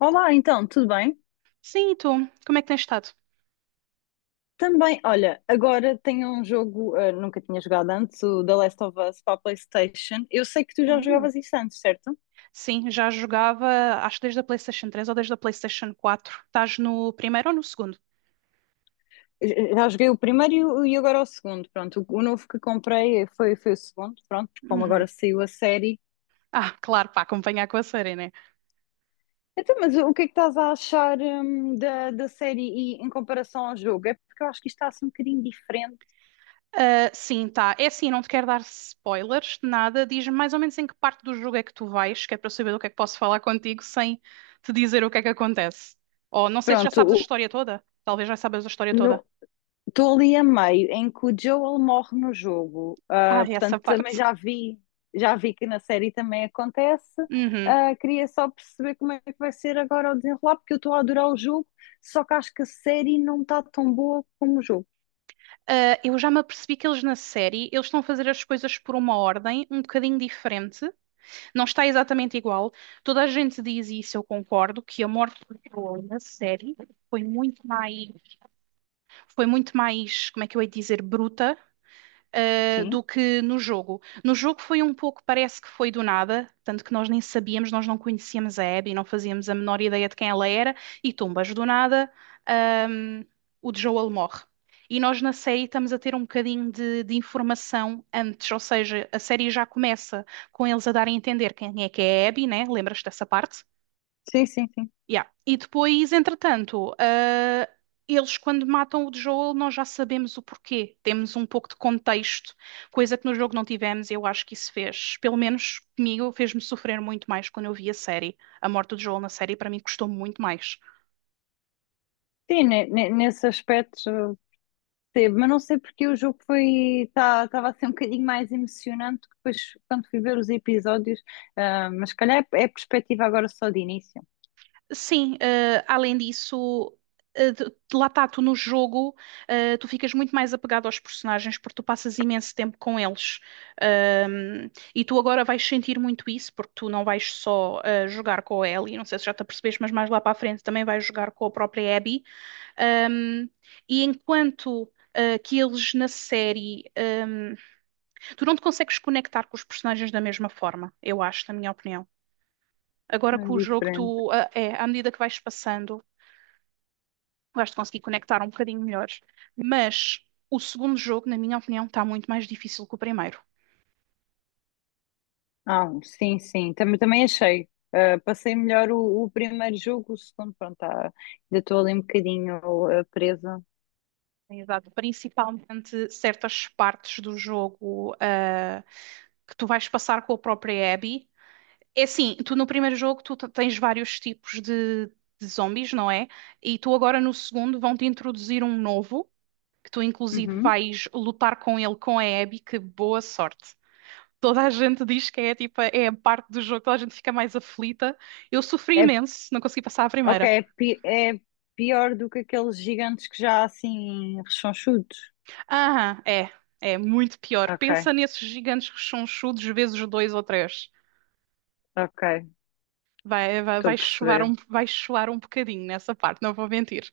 Olá, então, tudo bem? Sim, e tu? Como é que tens estado? Também, olha, agora tenho um jogo, nunca tinha jogado antes, o The Last of Us para a PlayStation. Eu sei que tu já Hum. jogavas isso antes, certo? Sim, já jogava, acho que desde a PlayStation 3 ou desde a PlayStation 4. Estás no primeiro ou no segundo? Já joguei o primeiro e agora o segundo, pronto. O novo que comprei foi o segundo, pronto, porque como Uhum. agora saiu a série. Ah, claro, para acompanhar com a série, né? Então, mas o que é que estás a achar, da série e em comparação ao jogo? É porque eu acho que isto está assim um bocadinho diferente. Ah, sim, tá. É assim, não te quero dar spoilers, de nada. Diz-me mais ou menos em que parte do jogo é que tu vais, que é para eu saber do que é que posso falar contigo sem te dizer o que é que acontece. Ou não sei se já Pronto, sabes a o, história toda. Talvez já sabes a história toda. no- estou ali a meio em que o Joel morre no jogo. Ah, Ah, essa portanto também parte. Já vi que na série também acontece. Uhum. Ah, queria só perceber como é que vai ser agora o desenrolar, porque eu estou a adorar o jogo, só que acho que a série não está tão boa como o jogo. Ah, eu já me apercebi que eles na série, eles estão a fazer as coisas por uma ordem um bocadinho diferente. Não está exatamente igual. Toda a gente diz isso, eu concordo, que a morte do Joel na série foi muito mais, foi muito mais, como é que eu ia dizer, bruta do Sim, que no jogo. No jogo foi um pouco, parece que foi do nada, tanto que nós nem sabíamos, nós não conhecíamos a Abby, não fazíamos a menor ideia de quem ela era, e tumbas do nada, um, o Joel morre. E nós na série estamos a ter um bocadinho de informação antes, ou seja, a série já começa com eles a darem a entender quem é que é a Abby, né? Lembras-te dessa parte? sim, sim, sim. Yeah. E depois, entretanto, ah, eles quando matam o Joel, nós já sabemos o porquê. Temos um pouco de contexto, coisa que no jogo não tivemos, e eu acho que isso fez, pelo menos comigo, fez-me sofrer muito mais quando eu vi a série. A morte do Joel na série, para mim, custou muito mais. Sim, nesse aspecto, ah, teve, mas não sei porque o jogo foi, estava a ser um bocadinho mais emocionante que depois quando fui ver os episódios. Ah, mas se calhar é, é perspectiva agora só de início, Sim, além disso, de lá está, tu no jogo, tu ficas muito mais apegado aos personagens porque tu passas imenso tempo com eles. E tu agora vais sentir muito isso porque tu não vais só jogar com a Ellie, não sei se já te apercebeste, mas mais lá para a frente também vais jogar com a própria Abby. Ahm, e enquanto. Eh, que eles na série, tu não te consegues conectar com os personagens da mesma forma, eu acho, na minha opinião. Agora não é com o jogo, diferente. tu, ah, é, à medida que vais passando. Vais-te conseguir conectar um bocadinho melhores. Mas o segundo jogo, na minha opinião, está muito mais difícil que o primeiro. Ah, sim, sim, também, também achei. Ah, passei melhor o primeiro jogo. O segundo, pronto, tá, ainda estou ali um bocadinho, ah, presa. Tens dado Principalmente certas partes do jogo, ah, que tu vais passar com a própria Abby. É assim, tu no primeiro jogo tens vários tipos de zombies, não é? E tu agora no segundo vão-te introduzir um novo, que tu inclusive Uhum. vais lutar com ele com a Abby, que boa sorte. Toda a gente diz que é tipo, é a parte do jogo, toda a gente fica mais aflita. Eu sofri É, imenso, não consegui passar a ok, primeira. É pior do que aqueles gigantes que já há, assim rechonchudos. Aham, é muito pior. Ok, Pensa nesses gigantes que são chudos vezes dois ou três. ok, Vai, vai, estou a vai chuar um, perceber. vai chuar um bocadinho nessa parte, não vou mentir.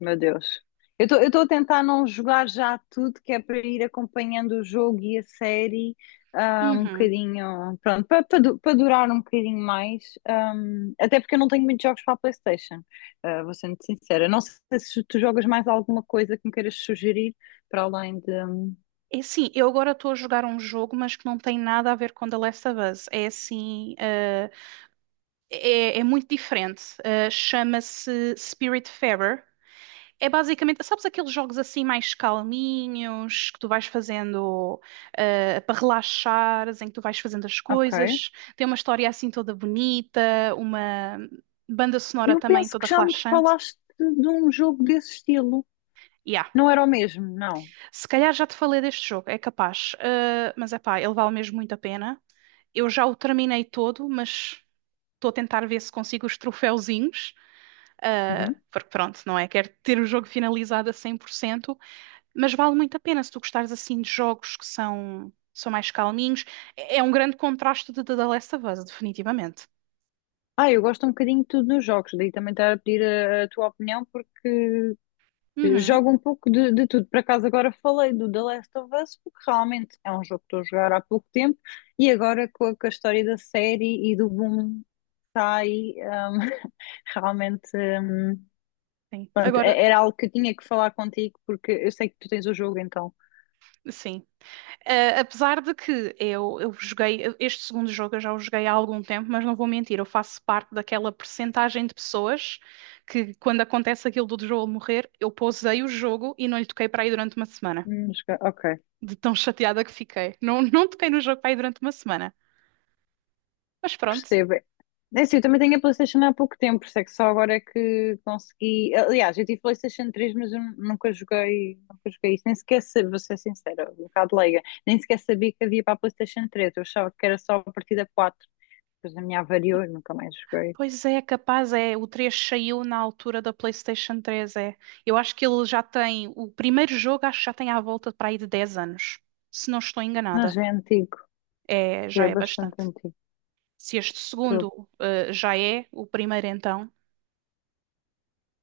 Meu Deus. Eu estou a tentar não jogar já tudo, que é para ir acompanhando o jogo e a série, ah, um Uhum. bocadinho, pronto, para durar um bocadinho mais. Até porque eu não tenho muitos jogos para a PlayStation, ah, vou ser muito sincera. Não sei se tu jogas mais alguma coisa que me queiras sugerir, para além de. É assim, eu agora estou a jogar um jogo, mas que não tem nada a ver com The Last of Us. É assim, ah, é muito diferente. Ah, chama-se Spiritfarer. É basicamente, sabes aqueles jogos assim mais calminhos que tu vais fazendo para relaxares, em que tu vais fazendo as Ok. coisas. Tem uma história assim toda bonita, uma banda sonora Eu também penso toda que já me relaxante. falaste de um jogo desse estilo. Yeah. Não era o mesmo, não. Se calhar já te falei deste jogo, é capaz. Mas é pá, ele vale mesmo muito a pena. Eu já o terminei todo, mas estou a tentar ver se consigo os troféuzinhos. eh, Uhum. porque pronto, não é? Quero ter o jogo finalizado a 100%. Mas vale muito a pena se tu gostares assim de jogos que são mais calminhos. É um grande contraste de The Last of Us, definitivamente. Ah, eu gosto um bocadinho de tudo nos jogos, daí também estar a pedir a tua opinião, porque Uhum, jogo um pouco de tudo. Por acaso agora falei do The Last of Us, porque realmente é um jogo que estou a jogar há pouco tempo e agora com a história da série e do boom que está aí, realmente, sim. pronto, Agora, era algo que eu tinha que falar contigo porque eu sei que tu tens o jogo então. sim. Ah, apesar de que este segundo jogo eu já o joguei há algum tempo, mas não vou mentir, eu faço parte daquela percentagem de pessoas que quando acontece aquilo do Joel morrer, eu pausei o jogo e não lhe toquei para aí durante uma semana. Ok. De tão chateada que fiquei. Não, não toquei no jogo para aí durante uma semana. Mas pronto. Percebo. É assim, eu também tenho a PlayStation há pouco tempo, por isso é que só agora é que consegui. Aliás, eu tive PlayStation três, mas eu nunca joguei, nunca joguei isso. Nem sequer sabia, vou ser sincera, um bocado leiga, nem sequer sabia que havia para a PlayStation três. Eu achava que era só a partida quatro. Depois a minha avariou e nunca mais joguei. Pois é, capaz é. O 3 saiu na altura da PlayStation 3 é. Eu acho que ele já tem. O primeiro jogo acho que já tem à volta para aí de 10 anos. Se não estou Mas enganada. já é antigo, É, já já é é bastante bastante. antigo, Se este estou segundo, já é, o primeiro então.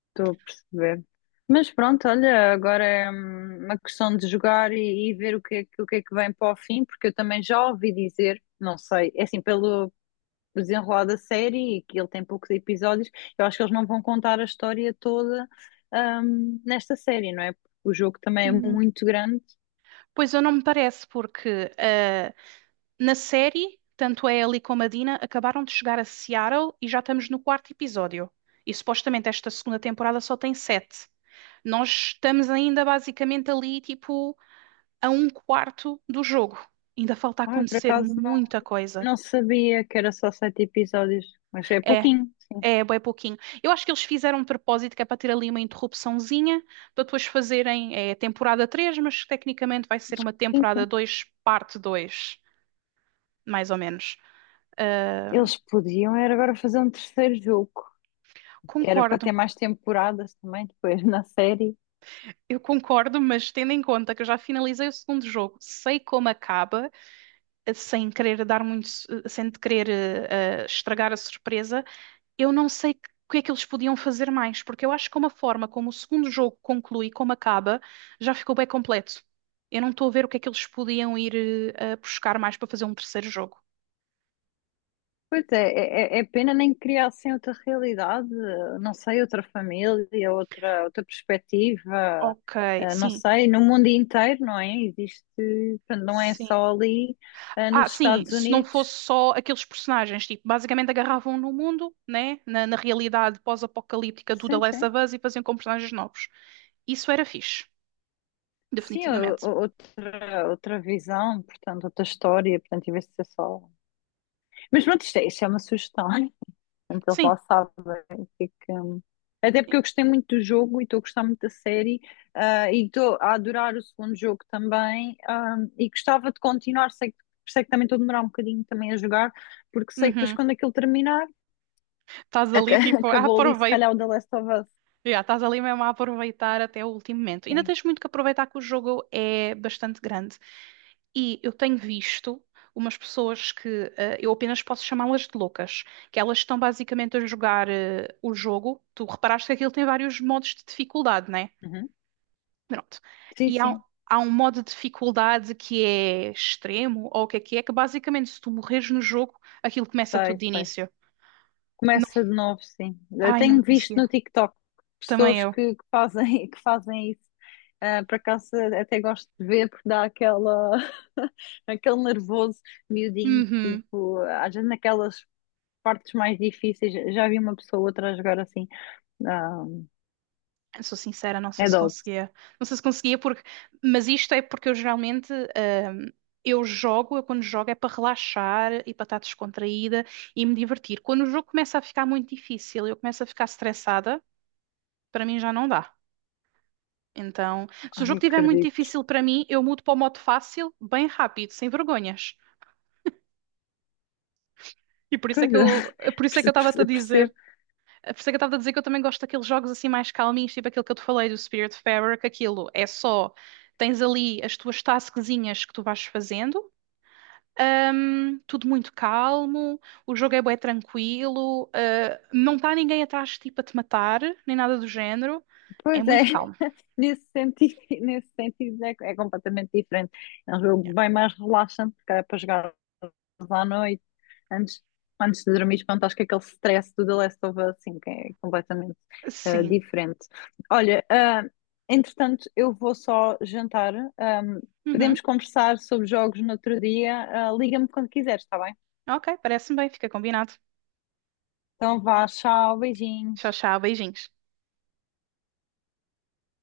estou a perceber. Mas pronto, olha, agora é, uma questão de jogar e ver o que é que vem para o fim, porque eu também já ouvi dizer, não sei, é assim, pelo o desenrolar da série e que ele tem poucos episódios, eu acho que eles não vão contar a história toda, nesta série, não é? Porque o jogo também é Hum, muito grande. Pois eu não me parece, porque na série, tanto a Ellie como a Dina acabaram de chegar a Seattle e já estamos no quarto episódio. E supostamente esta segunda temporada só tem sete. Nós estamos ainda basicamente ali, tipo, a um quarto do jogo. Ainda falta Ai, por acontecer acaso não, muita coisa. não sabia que era só 7 episódios, mas é É, pouquinho, sim. é bem pouquinho. Eu acho que eles fizeram um propósito que é para ter ali uma interrupçãozinha, para depois fazerem temporada 3, mas tecnicamente vai ser uma Sim, temporada sim. dois parte dois mais ou menos. Ah, Eles podiam era agora fazer um terceiro jogo, que era para concordo. ter mais temporadas também depois na série. Eu concordo, mas tendo em conta que eu já finalizei o segundo jogo, sei como acaba, sem querer dar muito, sem querer estragar a surpresa, eu não sei o que é que eles podiam fazer mais, porque eu acho que uma forma como o segundo jogo conclui, como acaba, já ficou bem completo. Eu não estou a ver o que é que eles podiam ir a buscar mais para fazer um terceiro jogo. Pois é, é, é é pena nem criar assim outra realidade, não sei, outra família, outra, outra perspectiva, Ok, eh, não sim, sei, no mundo inteiro, não é? Existe, portanto, não é sim. só ali, eh, Ah, nos sim, Estados se não Unidos. fosse só aqueles personagens, tipo, basicamente agarravam no mundo, né, na realidade pós-apocalíptica do The Sim, Last sim. of Us e faziam com personagens novos. Isso era fixe, Sim, definitivamente. Outra, outra visão, portanto, outra história, portanto, em vez de ser só um. Mas pronto, isto é uma sugestão. Portanto, eles Sim. lá sabem o que é que. Até porque eu gostei muito do jogo e estou a gostar muito da série, ah, e estou a adorar o segundo jogo também, ah, e gostava de continuar, sei que também estou a demorar um bocadinho também a jogar, porque sei que depois Uhum. quando aquilo terminar, Estás ali, tipo, acabou ali se aproveita. calhar o The Last of Us. Já estás ali mesmo a aproveitar até o último momento. Ainda Sim. tens muito que aproveitar que o jogo é bastante grande. E eu tenho visto umas pessoas que eu apenas posso chamá-las de loucas, que elas estão basicamente a jogar o jogo. Tu reparaste que aquilo tem vários modos de dificuldade, né? Uhum. Pronto. Sim, E sim. há um modo de dificuldade que é extremo, ou o que é que é, que basicamente se tu morres no jogo, aquilo começa tudo Sei, de sei. início. Não. Começa de novo, sim. Eu Ai, não tenho visto conseguia. no TikTok Também pessoas eu. Que fazem, que fazem isso. Ah, por acaso até gosto de ver porque dá aquela, aquele nervoso miudinho, Uhum. tipo, às vezes naquelas partes mais difíceis. Já vi uma pessoa ou outra a jogar assim. Ah, Eu sou sincera, não sei é se dose. conseguia. Não sei se conseguia porque. Mas isto é porque eu geralmente, eu quando jogo é para relaxar e para estar descontraída e me divertir. Quando o jogo começa a ficar muito difícil, eu começo a ficar estressada, para mim já não dá. Então, se o jogo Ai, estiver muito acredito. difícil para mim, eu mudo para o modo fácil, bem rápido, sem vergonhas. E por isso é Pois que é, eu, por isso é que eu estava-te a dizer percebo. Por isso é que eu estava a dizer que eu também gosto daqueles jogos assim mais calminhos, tipo aquele que eu te falei do Spiritfarer, que aquilo é só, tens ali as tuas tasquezinhas que tu vais fazendo, tudo muito calmo, o jogo é bué tranquilo, ah, não está ninguém atrás tipo a te matar, nem nada do género, é Pois é, muito calmo. nesse sentido, nesse sentido é, é completamente diferente. É um Yeah. jogo bem mais relaxante, porque é para jogar à noite, antes, antes de dormir, pronto, acho que aquele stress do The Last of Us, assim, que é completamente, eh, Sim. diferente. Olha, ah, entretanto, eu vou só jantar. Podemos Uhum. conversar sobre jogos no outro dia. Ah, liga-me quando quiseres, está bem? Ok, parece-me bem, fica combinado. Então vá, tchau, Tchau, beijinhos. tchau, beijinhos.